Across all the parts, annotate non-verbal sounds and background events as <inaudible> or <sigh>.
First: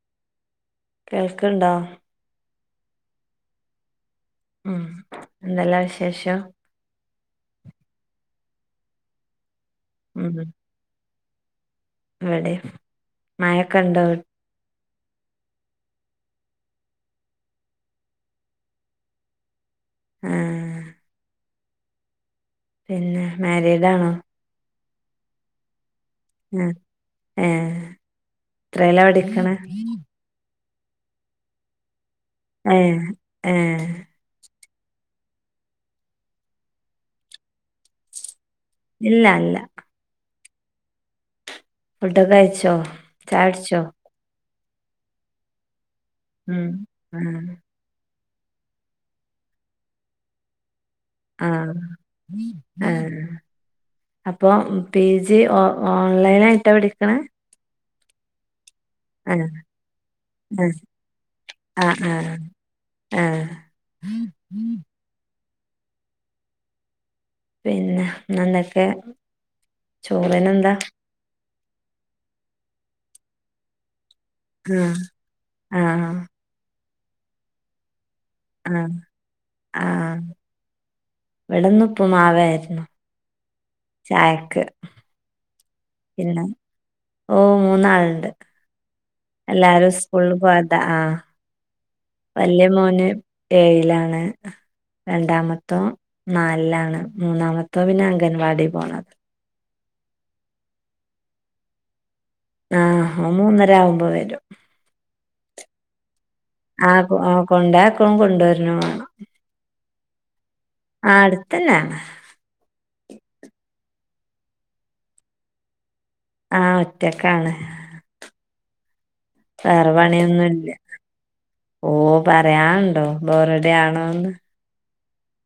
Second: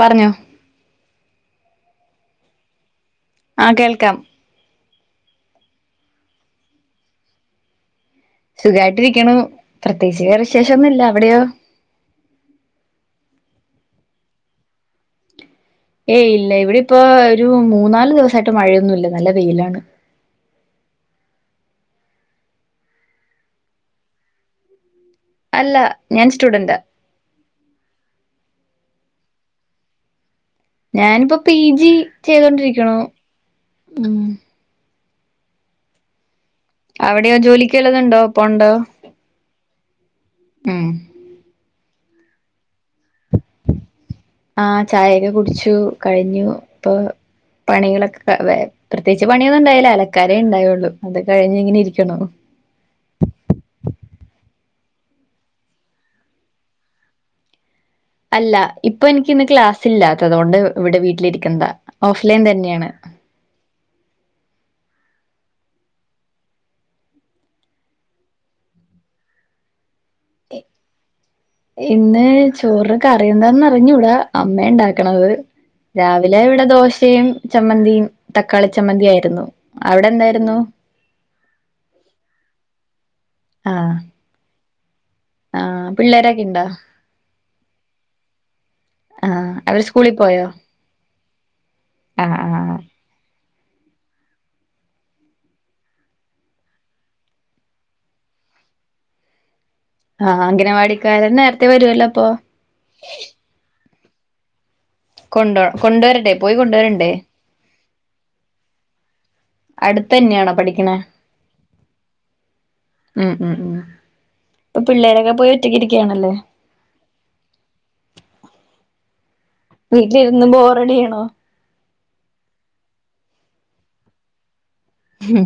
പറഞ്ഞോ കേൾക്ക്‌ണ്ടോ ആ കേൾക്കാം ഉം എന്തെല്ലാ വിശേഷം സുഖായിട്ടിരിക്ക്‌ണു പ്രത്യേകിച്ച് ഉം വേറെ വിശേഷൊന്നുല്ല അവിടെയോ ഇവിടേം മഴക്കെണ്ടോ അ ഏയ് ഇല്ല ഇവിടെ പ്പൊ ഒരു മൂന്നാല് ദിവസായിട്ട് മഴയൊന്നുല്ല നല്ല വെയിലാണ് ആഹ് പിന്നെ മാരിഡാണോ അല്ല ഞാൻ സ്റ്റുഡന്റ ഏ എത്രേല പഠിക്കണെ ഞാന് പ്പൊ പിജി ചെയ്തോണ്ടിരിക്കുണു ഏഹ് ഏഹ് അവിടെയോ ജോലിക്ക്‌ വല്ലതുണ്ടോ പോവ്ണ്ടോ ഇല്ല ല്ല ഉം ഫുഡോക്കെ കഴിച്ചോ ചായുടിച്ചോ ആഹ് ചായെക്കെ കുടിച്ചു കഴിഞ്ഞു ഉം ഇപ്പൊ ആഹ് പണികളൊക്കെ വെ പ്രത്യേകിച്ച് പണിയൊന്നുണ്ടായില്ല അലക്കാനേ ണ്ടായുള്ളൂ അത് ആഹ് കഴിഞ്ഞ്ങ്ങനെ ഇരിക്കുണു ആഹ് അപ്പൊ പി ജി ഒ ഓൺലൈനായിട്ടാ പഠിക്കണേ അല്ല ഇപ്പൊ എനിക്കിന്ന് ആഹ് ക്ലാസ് ഇല്ലാത്തതോണ്ട് ആഹ് ഇവിടെ വീട്ടിലിരിക്കുന്നതാ ആഹ് ആഹ് ഓഫ്ലൈൻ തന്ന്യാണ് ആഹ് <inaudible> പിന്നെ എന്തൊക്കെ ചൊറിനെന്താ ഇന്ന് ചോറിന് കറി യെന്താന്നറിഞ്ഞൂട അമ്മേ ആഹ് ണ്ടാക്കണത് ആഹ് രാവിലെവടെ ദോശയും ചമ്മന്തിയും തക്കാളി ആഹ് ചമ്മന്തിയായിരുന്നു അവടെന്തായിരുന്നു ഇവടെ ന്ന് ഉപ്പ്മാവാര്ന്നു ആഹ് ചായക്ക് ആഹ് പിള്ളേരൊക്കെ പിന്നെ ഇണ്ടോ? ഓ മൂന്നാള്ണ്ട് ആഹ് അവര് എല്ലാരും സ്കൂളി സ്കൂൾല് പോയോ? പോയ ത ആ ആഹ് വല്യ ആഹ് മോന് ഏഴിലാണ് രണ്ടാമത്തോൻ നാലിലാണ് മൂന്നാമത്തോൻ പിന്നെ അംഗൻവാടി പോണത ആഹ് അംഗനവാടിക്കാരൻ നേരത്തെ വരുല്ലോ അപ്പൊ ആ ഓൻ മൂന്നരാവുമ്പോ വെരും കൊണ്ട കൊണ്ടൊരടെ ആഹ് കൊ കൊണ്ടായ്ക്കുണും കൊണ്ടരണും വാണം അട്ത്തെന്ന്യാണോ പഠി ആ അട്ത്തെന്നാ ഉം ഉം ഉം ഇപ്പൊ പിള്ളേരൊക്കെ പോയി ഒറ്റക്കിരിക്കാണല്ലേ ആഹ് ഒറ്റക്കാണ് വേറെ വീട്ടിലിരുന്ന് പണിയൊന്നുംല്ല ബോറടിയാണോ? ഓ പറയാണ്ടോ ബോറടിയാണോന്ന് ഉം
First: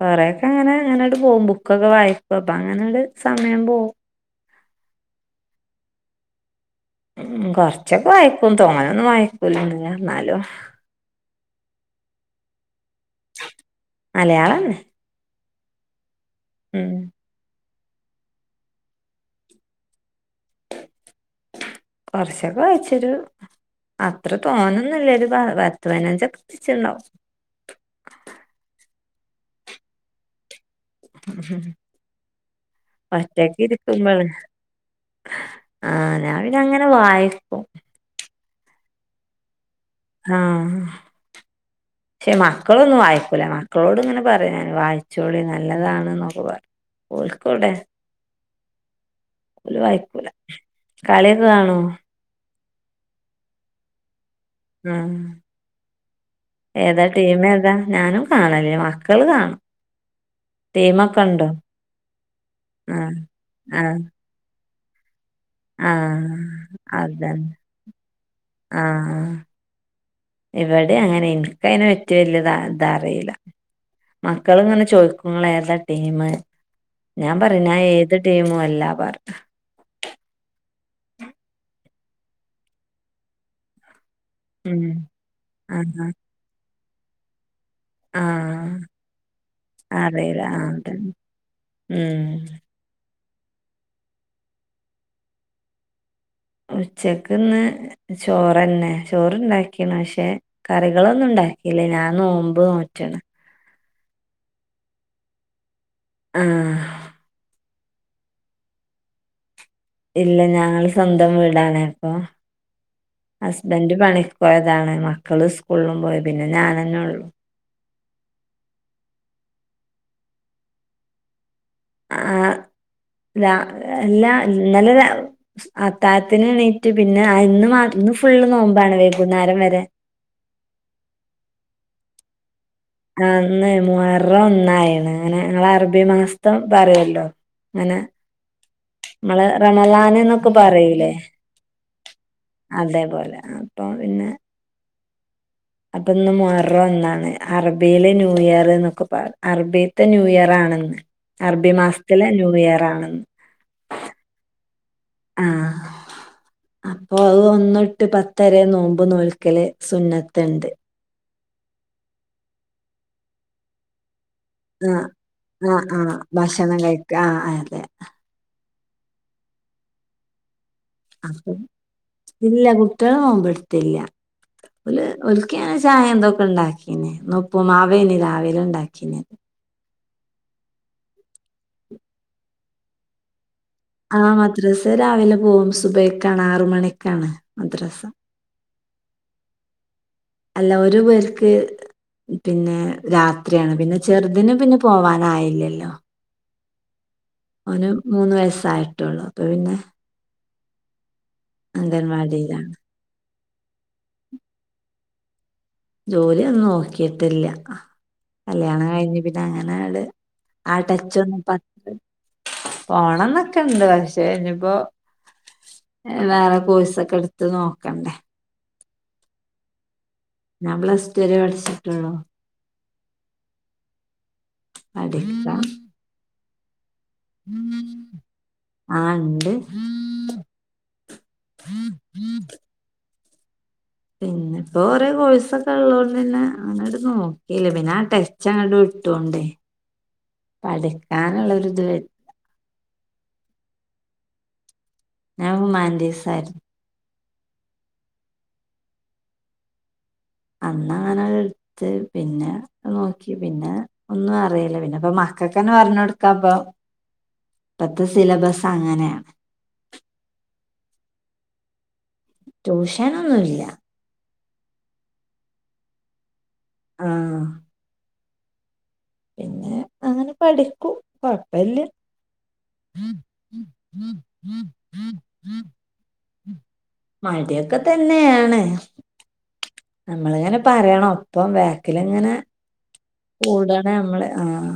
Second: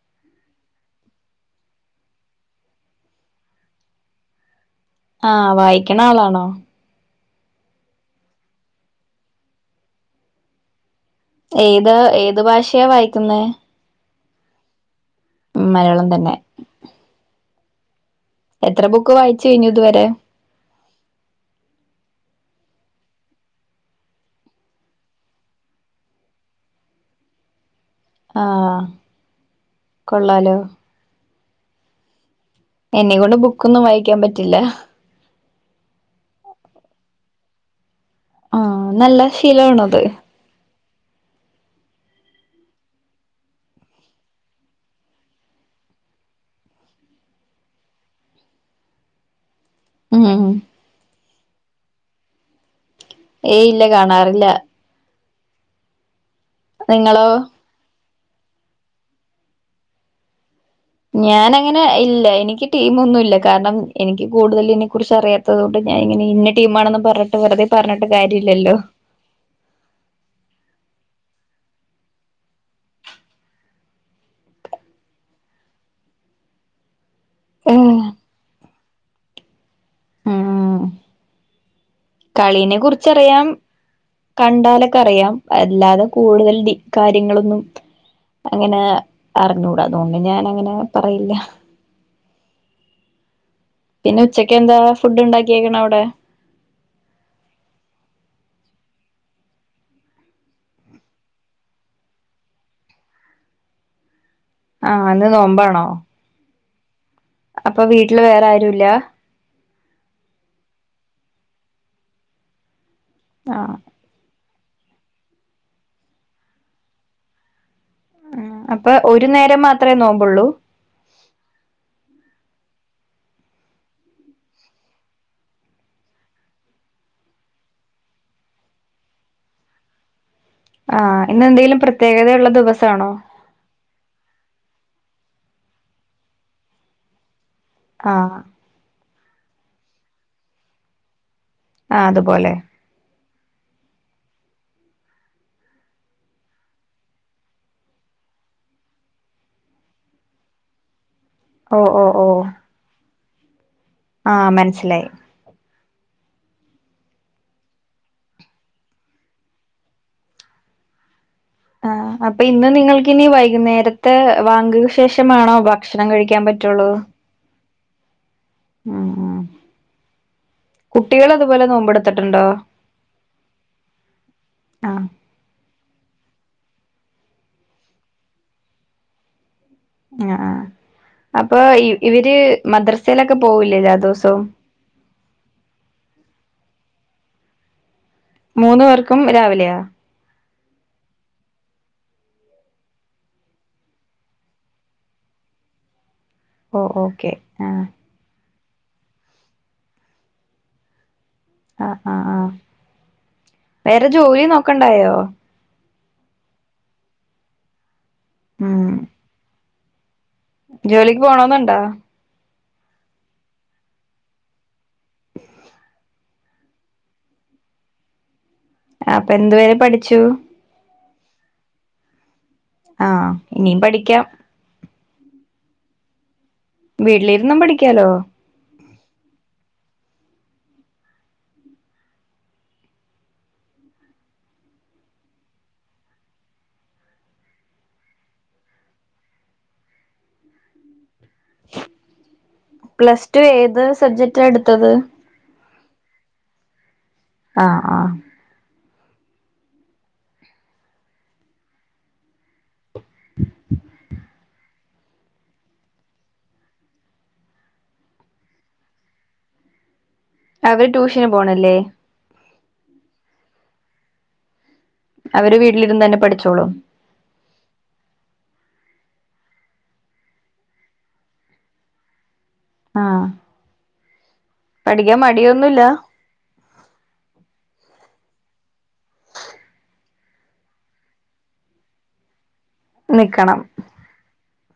കൊറെക്കെ അങ്ങനെ അങ്ങനണ്ട് പോം ബുക്കൊക്കെ വായിക്കും അപ്പങ്ങനണ്ട് സമയം പോം ആഹ് വായിക്ക്ണാളാണോ ഉം കൊർച്ചൊക്കെ വായിക്കും. തോനൊന്നും വായിക്കൂലന്നുല്ല, ന്നാലും ഏത് ഏത് ഭാഷയ വായിക്കുന്നെ മലയാളന്നെ ഉം മലയാളം തന്നെ ഉം എത്ര ബുക്ക് വായിച്ചു കഴിഞ്ഞു ഇതുവരെ കൊർച്ചൊക്കെ വായ്ച്ചിരു അത്ര തോന്നൊന്നുല്യരു പത്ത് പയ്നഞ്ചൊക്കെ വായ്ച്ചുണ്ടാവും ആഹ് കൊള്ളാലോ ഉം എന്നെ കൊണ്ട് ബുക്കൊന്നും വായിക്കാൻ ഒറ്റക്കിരിക്ക്മ്പള് പറ്റില്ല ആഹ് ഞാന് പിന്നഅങ്ങനെ വായിക്കും ആഹ് നല്ല ശീലമാണത് ആഹ് ക്ഷെ മക്കളൊന്നും വായിക്കൂല. മക്കളോട് ങ്ങനെ പറ്യും ഞാന്. വായിച്ചോളി നല്ലതാണ്ന്നൊക്കെ പർ ഓൽകൗടെ ഓല് വായിക്കൂല ഉം കളിയൊക്കെ കാണോ ഏയ് ഇല്ല കാണാറില്ല ആഹ് ഏതാ നിങ്ങളോ ടീമേതാ ഞാനും കാണലില്ല മക്കള് കാണും ടീമൊക്കെ ഉണ്ടോ ഞാനങ്ങനെ ഇല്ല, എനിക്ക് ടീം ആഹ് ഒന്നുംല്ല കാരണം ആഹ് എനിക്ക് കൂടുതലിതിനെ കുറിച്ച് അറിയാ ത്തതുകൊണ്ട് ഞാൻ ഇങ്ങന ആഹ് ഇന്ന ടീമാണെന്ന് പറഞ്ഞി്ട്ട് അതന്നെ വെറുതെ പറഞ്ഞട്ട് കാര്യല്ലല്ലോ ആഹ് ഇവടിം അങ്ങനെ, ഇൻക്കയ്നെ പറ്റി വല്യത തറീല്ല മക്കള്ങ്ങനെ ചോയ്ക്കുങ്ങളേതാ ടീമ് ഞാൻ പറയും നാ ഏഹ് ഏത് ടീമും അല്ലാ പറ്യും ഉം കളീനെ കുറിച്ചറിയാം ഉം കണ്ടാലൊക്കറിയാം ആഹ് അല്ലാതെ കൂടുതൽ ഡി കാര്യങ്ങളൊന്നും ആഹ് അങ്ങനേ അറിഞ്ഞൂട. അതുകൊണ്ട് അറിയില്ല ആഹ് ഞാനങ്ങനെ അതന്നെ പറയില്ല ഉം പിന്നെ ഉച്ചക്ക് എന്താ ഫുഡ്ണ്ടാക്കിയേക്കണ അവിടെ ഉച്ചക്ക്ന്ന് ചോറന്നെ ചോറ്ണ്ടാക്കീണ്, പക്ഷെ കറികളൊന്നുണ്ടാക്കില്ല, ഞാൻ നോമ്പ് നോറ്റ്ണ് ആഹ് ന്ന് നോമ്പാണോ ആഹ് അപ്പൊ വീട്ടില് വേറാരൂല്ല ഇല്ല ഞങ്ങള് സ്വന്തം വീടാണ് അപ്പൊ ആഹ് ഹസ്ബൻഡ് പണി ക്കോയതാണ് മക്കള് സ്കൂളിലും പോയി പിന്നെ ഞാനന്നെള്ളു ആഹ് അപ്പൊ ഒരു നേരം മാത്രേ നോമ്പുള്ളൂ അ ആ രാ എല്ലാ ഇന്നലെ ര അത്തായ് ത്തിന് ണീട്ട് പിന്നെ ഇന്ന് ഇന്ന് ഫുള്ള് നോമ്പാണ് വൈകുന്നേരം വരെ ആഹ് ഇന്നെന്തേലും പ്രത്യേകതയുള്ള ദിവസാണോ ആഹ് ന്ന് മുഹറം ഒന്നായിണ്. ഞങ്ങളർബി മാസം പറ്യല്ലോ ങ്ങനെ ആഹ് മ്മളെ റമളാന്ന്നൊക്കെ പറയിലേ ആഹ് അതുപോലെ അതേപോലെ അപ്പം പിന്നെ അപ്പൊ ഇന്ന് മൊഹറം ഒന്നാണ് അറബിയിലെ ന്യൂ ഇയറ്ന്നൊക്കെ പറ അറബിത്തെ ന്യൂ ഇയർ ആണ് ഇന്ന് അറബി ഓ ഓ ഓ മാസത്തിലെ ന്യൂ ഇയർ ആണ്ന്ന് ആഹ് മനസ്സിലായി ആഹ് അപ്പൊ അത് ഒന്നൊട്ട് പത്തരെ നോമ്പ് നോൽക്കല് സുന്നത്ത്ണ്ട് ആഹ് അപ്പൊ ഇന്ന് നിങ്ങൾക്ക് ഇനി വൈകുന്നേര ത്തെ വാങ്കിന് ആഹ് ശേഷമാണോ ആഹ് ഭക്ഷണം ആഹ് കഴിക്കാൻ ഭക്ഷണം പറ്റുള്ളു കഴിക്ക ആഹ് അതെ ആഹ് ആഹ് അപ്പം നോമ്പെടുത്തിട്ടുണ്ടോ ഇല്ല കുട്ട്യേള് നോമ്പെട്ത്തില്ലാ ഓല് ആഹ് ഓൽക് ക്കി ഞാൻ ചായ ഇതൊക്കെ ഇണ്ടാക്കീന് ഇന്ന് ഉപ്പുമാവേനി രാവിലെ ഇണ്ടാക്കീനത് ആഹ് ആഹ് അപ്പൊ ഇ ഇവര് മദ്രസയിലൊക്കെ പോവൂലേ രാത് ആഹ് മദ്രസേ രാവിലെ പോകും സുബൈക്കാണ് ആറ് മണിക്കാണ് മദ്രസാ മൂന്നു പേർക്കും രാവിലെയാ അല്ല ഒരു പേർക്ക് പിന്നെ രാത്രിയാണ് പിന്നെ ചെറുതിന് പിന്നെ പോവാനായില്ലല്ലോ ഓഹ് ഓക്കെ ആ ഓന് മൂന്ന് വയസ്സായിട്ടുള്ളു അപ്പൊ പിന്നെ ആഹ് ആഹ് ആഹ് അംഗൻവാടിയിലാണ് വേറെ ജോലി നോക്കണ്ടായോ ജോലി ഒന്നും നോക്കിട്ടില്ലാ കല്യാണം ഉം കഴിഞ്ഞ് പിന്നെ അങ്ങനാട് ജോലിക്ക് ആടച്ചൊന്നും പോണോന്നുണ്ടോ <unintelligible> പോണന്നൊക്കെ ഇണ്ട് പക്ഷെ ഇനിയിപ്പോ വേറെ കോഴ്സൊക്കെ എടുത്ത് നോക്കണ്ടേ ആഹ് അപ്പൊ എന്ത് വരെ പഠിച്ചു ഞാൻ പ്ലസ് ടു വരെ പഠിച്ചിട്ടുള്ളൂ ആഹ് ഇനിയും പഠിക്കാം പഠിക്കാം വീട്ടിലിരുന്നും പഠിക്കാലോ ആഹ് ളണ്ട് പിന്നെ ഇപ്പോ കൊറെ കോഴ്സൊക്കെ ഇള്ളോണ്ട് പിന്നെ അങ്ങനാട്ട് നോക്കില്ലാ പിന്നെ ആ ടെച്ച് അങ്ങട് വിട്ടോണ്ടേ പഠിക്കാന്ള്ളൊര് ഇത് വെര് പ്ലസ് ടു ഏത് സബ്ജക്റ്റാ എടുത്തത്? ഞാൻ ഹ്യുമാനിറ്റീസ് ആയിരുന്നു ആഹ് ആഹ് അന്നങ്ങനെ എടുത്ത് പിന്നെ നോക്കി പിന്നെ ഒന്നും അറിയില്ല പിന്നെ ഇപ്പ മക് മക്കക്കെന്നെ പറഞ്ഞ് കൊടുക്കാപ്പം ഇപ്പത്തെ സിലബസ് അങ്ങനെയാ അവര് ട്യൂഷന് പോണില്ലേ ട്യൂഷനൊന്നുല്ലാ അവര് വീട്ടിലിരുന്ന് തന്നെ പഠിച്ചോളും ഉം പിന്നെ അങ്ങനെ പഠിക്കും കൊഴപ്പല്ലാ ആഹ് പഠിക്കാൻ മടിയൊന്നുല്ലാ മടിയൊക്കെ തന്നെയാണ് നമ്മളിങ്ങനെ പറയണം അപ്പം ബാക്കിലിങ്ങനെ നിക്കണം കൂടാ പിന്നെ നമ്മള് ആഹ്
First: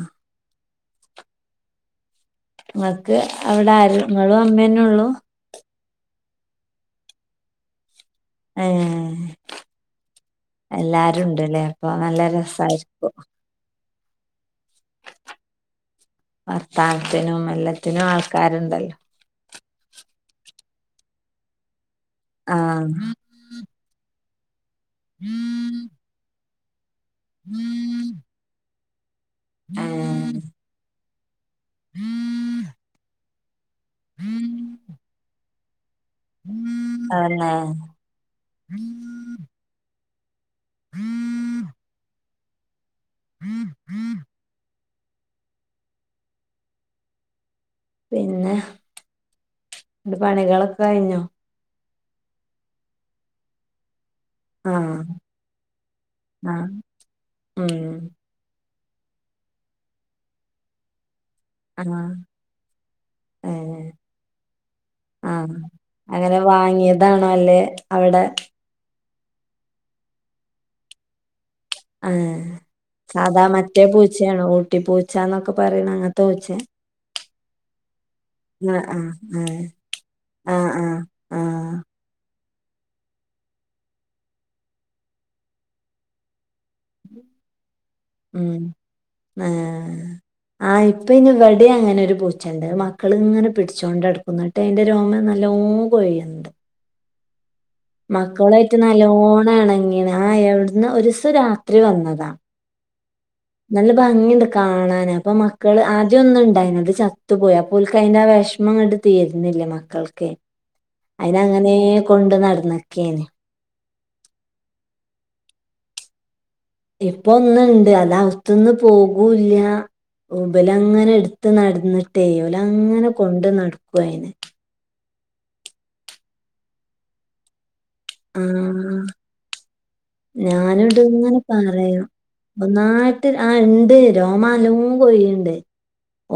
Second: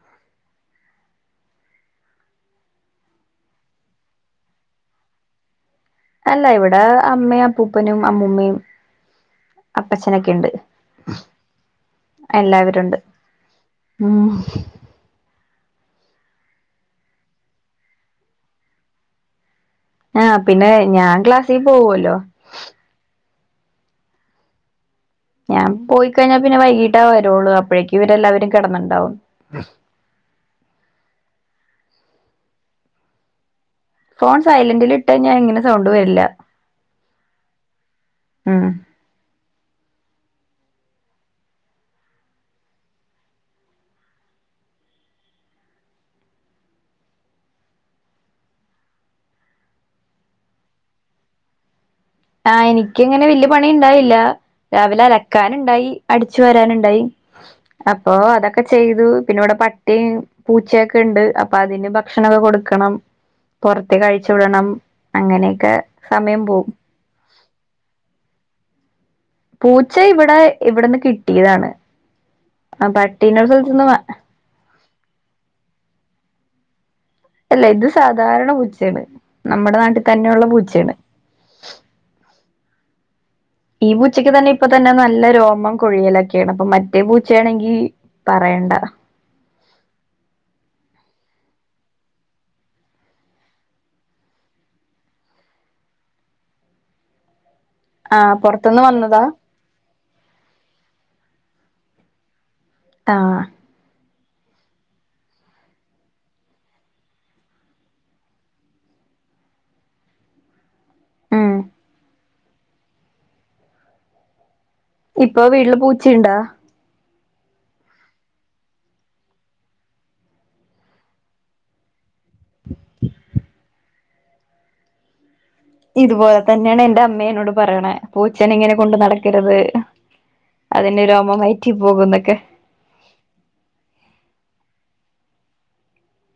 മക്ക് അവിടെ ആര് ഇങ്ങളും അമ്മേയന്നെ ഉള്ളൂ അല്ല ഇവിടെ അമ്മയും അപ്പൂപ്പനും അമ്മൂമ്മയും ഏഹ് അപ്പച്ചനൊക്കെയുണ്ട് എല്ലാരും ഉണ്ട്ല്ലേ അപ്പൊ നല്ല എല്ലാവരും ഉണ്ട് രസായിരിക്കും. ആഹ് വർത്താനത്തിനും എല്ലത്തിനും ആൾക്കാരുണ്ടല്ലോ ആഹ് പിന്നെ ഞാൻ ക്ലാസ്സിൽ പോവൂല്ലോ ആഹ് മ്മ്മ് ഞാൻ പോയിക്കഴിഞ്ഞാൽ പിന്നെ വൈകീട്ടേ വരൂള്ളൂ അപ്പോഴേക്കും ഇവരെല്ലാവരും കെടന്നിട്ടുണ്ടാവും ഇമ്മ്മ് ഇമ്മ്മ്മ് ഫോൺ സൈലന്റിൽ ഇട്ട് കഴിഞ്ഞാൽ ഇങ്ങനെ സൗണ്ട് വരില്ല ആന്നോ ഉം മ്മ്മ്മ്മ് മ്മ് മ്മ് പിന്നെ അന്റെ പണികളൊക്കെ കഴിഞ്ഞോ ആഹ് എനിക്കങ്ങനെ വല്യ പണിയുണ്ടാവില്ല ആഹ് രാവിലെ അലക്കാനുണ്ടായി അടിച്ചു ആഹ് വരാനുണ്ടായി ഉം അപ്പൊ അതൊക്കെ ഒക്കെ ചെയ്തു പിന്നെ ഇവിടെ പട്ടിയും പൂച്ചയൊക്കെയുണ്ട് അപ്പൊ അതിന് ആഹ് ഭക്ഷണവൊക്കെ കൊടുക്കണം ഏഹ് പുറത്തേക്ക് അഴിച്ച് വിടണം അങ്ങനെയൊക്കെ സമയം പോവും അതാണല്ലേ അവിടെ പൂച്ച ഇവിടെ ഇവിടെന്ന് കിട്ടിയതാണ് ആഹ് ആ പട്ടീനെ സാധാ ഒരു മറ്റേ സ്ഥലത്തുന്ന് വാ പൂച്ചയാണോ ഊട്ടിപ്പൂച്ച എന്നൊക്കെ പറയണ അങ്ങനത്തെ പൂച്ചയാ അല്ല ഇത് സാധാരണ പൂച്ചയാണ് ആഹ് ആഹ് നമ്മുടെ നാട്ടിൽ തന്നെയുള്ള ആഹ് പൂച്ചയാണ് ആഹ് ആഹ് ഈ പൂച്ചയ്ക്ക് തന്നെ ഇപ്പൊത്തന്നെ നല്ല രോമം കൊഴിയലൊക്കെയാണ് അപ്പൊ മ റ്റേ പൂച്ചയാണെങ്കി പറയണ്ട ഏ ആ ഇപ്പൊ ഇനി ഇവിടെയും അങ്ങനെ ഒരു പൂച്ചയൊണ്ട് മക്കളിങ്ങനെ പിടിച്ചോണ്ട് നട ക്കും എന്നിട്ട് അതിന്റെ രോമം നല്ലോ കൊഴിയുന്നുണ്ട് ആ മക്കളായിട്ട് പൊറത്തുന്ന് വന്നതാ നല്ലോണം എണങ്ങീന്ന് ആ എവിടുന്ന് ഒരു ദിവസം രാത്രി വന്നതാ ആഹ് നല്ല ഭംഗിയുണ്ട് കാണാന് അപ്പൊ മക്കള് ആദ്യം ഒന്ന് ഉണ്ടായിന് അത് ചത്തു പോയി അപ്പോ ഓൽക്ക് അതിന്റെ ആ വിഷമം അങ്ങട്ട് തീർന്നില്ലേ മക്കൾക്കെ അതിനെ ഉം അങ്ങനെയേ കൊണ്ട് നടന്നിക്കെയാണ് ഇപ്പൊ വീട്ടില് പൂച്ചയൊണ്ടാ ഇപ്പ ഒന്നുണ്ട് അത് അകത്തൂന്ന് പോകൂല്ല ഇബല് അങ്ങനെ എടുത്ത് നടന്നിട്ടേ ഇവലങ്ങനെ കൊണ്ട് നടക്കുവാ അയിനെ ഇതുപോലെ തന്നെയാണ് എന്റെ അമ്മയും എന്നോട് പറയണെ പൂച്ചേനെ ഇങ്ങനെ കൊണ്ട് ആഹ് നടക്കരുത് ഞാനിട്ട് അതിന്റെ രോമം ഇങ്ങനെ വയറ്റിൽ പറയും പോകൂന്നൊക്കെ ഒന്നായിട്ട് ആ ഇണ്ട് രോമം നല്ലോ കൊഴിയുന്നുണ്ട്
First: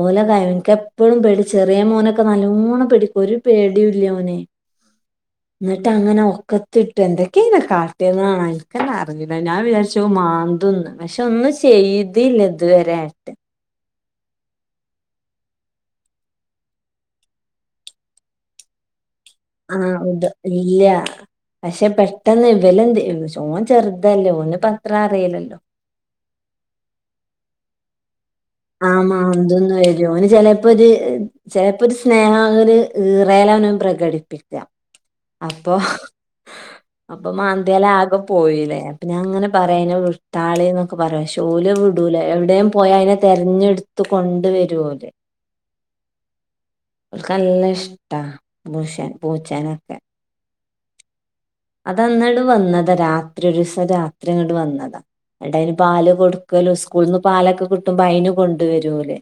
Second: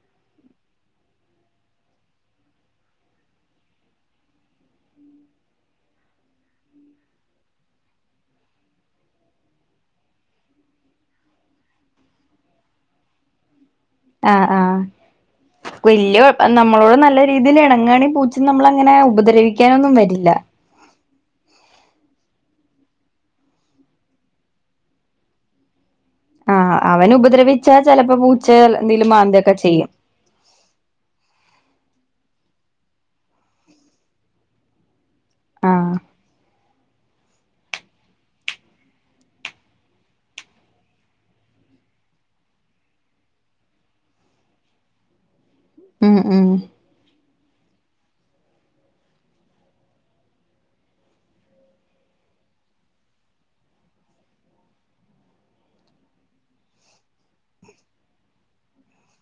ഓലെ കാര്യം എനിക്ക് എപ്പോളും പേടി ചെറിയ മോനൊക്കെ നല്ലോണ്ണം പിടിക്കും ഒരു പേടിയുമില്ല ഓന് എന്നിട്ട് അങ്ങനെ ഒക്കത്തിട്ട് എന്തൊക്കെയാ അയിനെ കാട്ടുന്ന കാണാ എനിക്ക് തന്നെ അറിഞ്ഞില്ല ഞാൻ വിചാരിച്ച് അത് മാന്തൂന്ന് പക്ഷെ ഒന്നും ചെയ്തില്ല ഇതുവരെയായിട്ടും ആഹ് ആഹ് വല്ല്യ നമ്മളോട് നല്ല രീതിയിൽ ഇണങ്ങുവാണെ പൂച്ച നമ്മളെ അങ്ങനെ ഉപദ്രവി ആഹ് ഉണ്ട് ഇല്ല പക്ഷെ പെട്ടെന്ന് ഇവല് എന്ത് ഓൻ ചെർതല്ലോ ഓന്പ്പത്ര അറീലല്ലോ ആ അവന് ഉപദ്രവിച്ച ചെലപ്പ പൂചെ എന്തങ്കിലും മാന്തൊക്കെ ചെയ്യും യോന് ചെലെപ്പ ഒര് ചെലെപ്പ ഒര് സ്നേഹ ഒര് ഈറേലാണ് പ്രകടിപ്പി യ അപ്പൊ ആഹ് അപ്പം മാന്തിയാലാക പോയിലെ അപ്പ ഞാങ്ങന പറയ്‌ അയ്നെ വിട്ടാളി ന്നൊക്ക പറയാ പക്ഷെ ഓല് വിടൂല എവ്ടേം പോയാ അയ്നെ തെര്ഞ്ട്ത്ത് കൊണ്ടു വരു ഓല് ഉം ഉം ഓൽക്ക് നല്ല ഇഷ്ട പൂശൻ പൂച്ചനൊക്കെ അത് അന്നാണ്ട് വന്നതാ രാത്രി ഒരൂസം രാത്രിങ്ങട്ട് വന്നതാ ന്നട്ട് അയിന് പാല് കൊട്ക്കലും സ്കൂൾന്ന് പാലക്കെ കിട്ടുമ്പോ അയിന് കൊണ്ട് വരു ഓല്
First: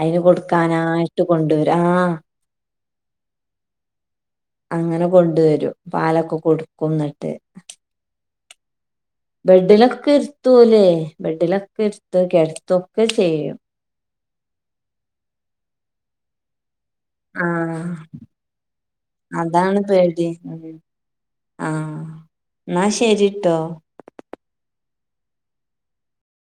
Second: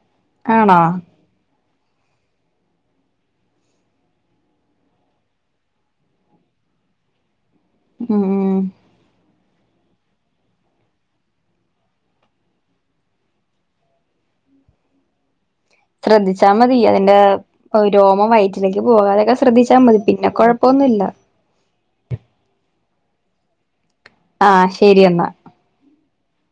അയിന് ആണോ കൊക്കാനാ ട്ട് കൊണ്ടുവരും ആ അങ്ങനെ കൊണ്ടുവരും പാലൊക്ക കൊടുക്കും ന്നട്ട് ഉം ഉം <unintelligible> ബെഡിലൊക്ക ഇര്ത്തു ഓല് ബെഡിലൊക്ക ഇര്ത്ത് കേട്ത്തൊക്കെ ചെയ്യും ശ്രദ്ധിച്ചാ മതി അതിന്റെ ആ രോമം വയറ്റിലേക്ക് പോവാതെക്കെ ശ്രദ്ധിച്ചാ അതാണ് മതി പേടി പിന്നെ കൊഴപ്പ ഉം. ഒന്നുല്ല ആ ന്നാ ശരിട്ടോ ആ ശരി എന്ന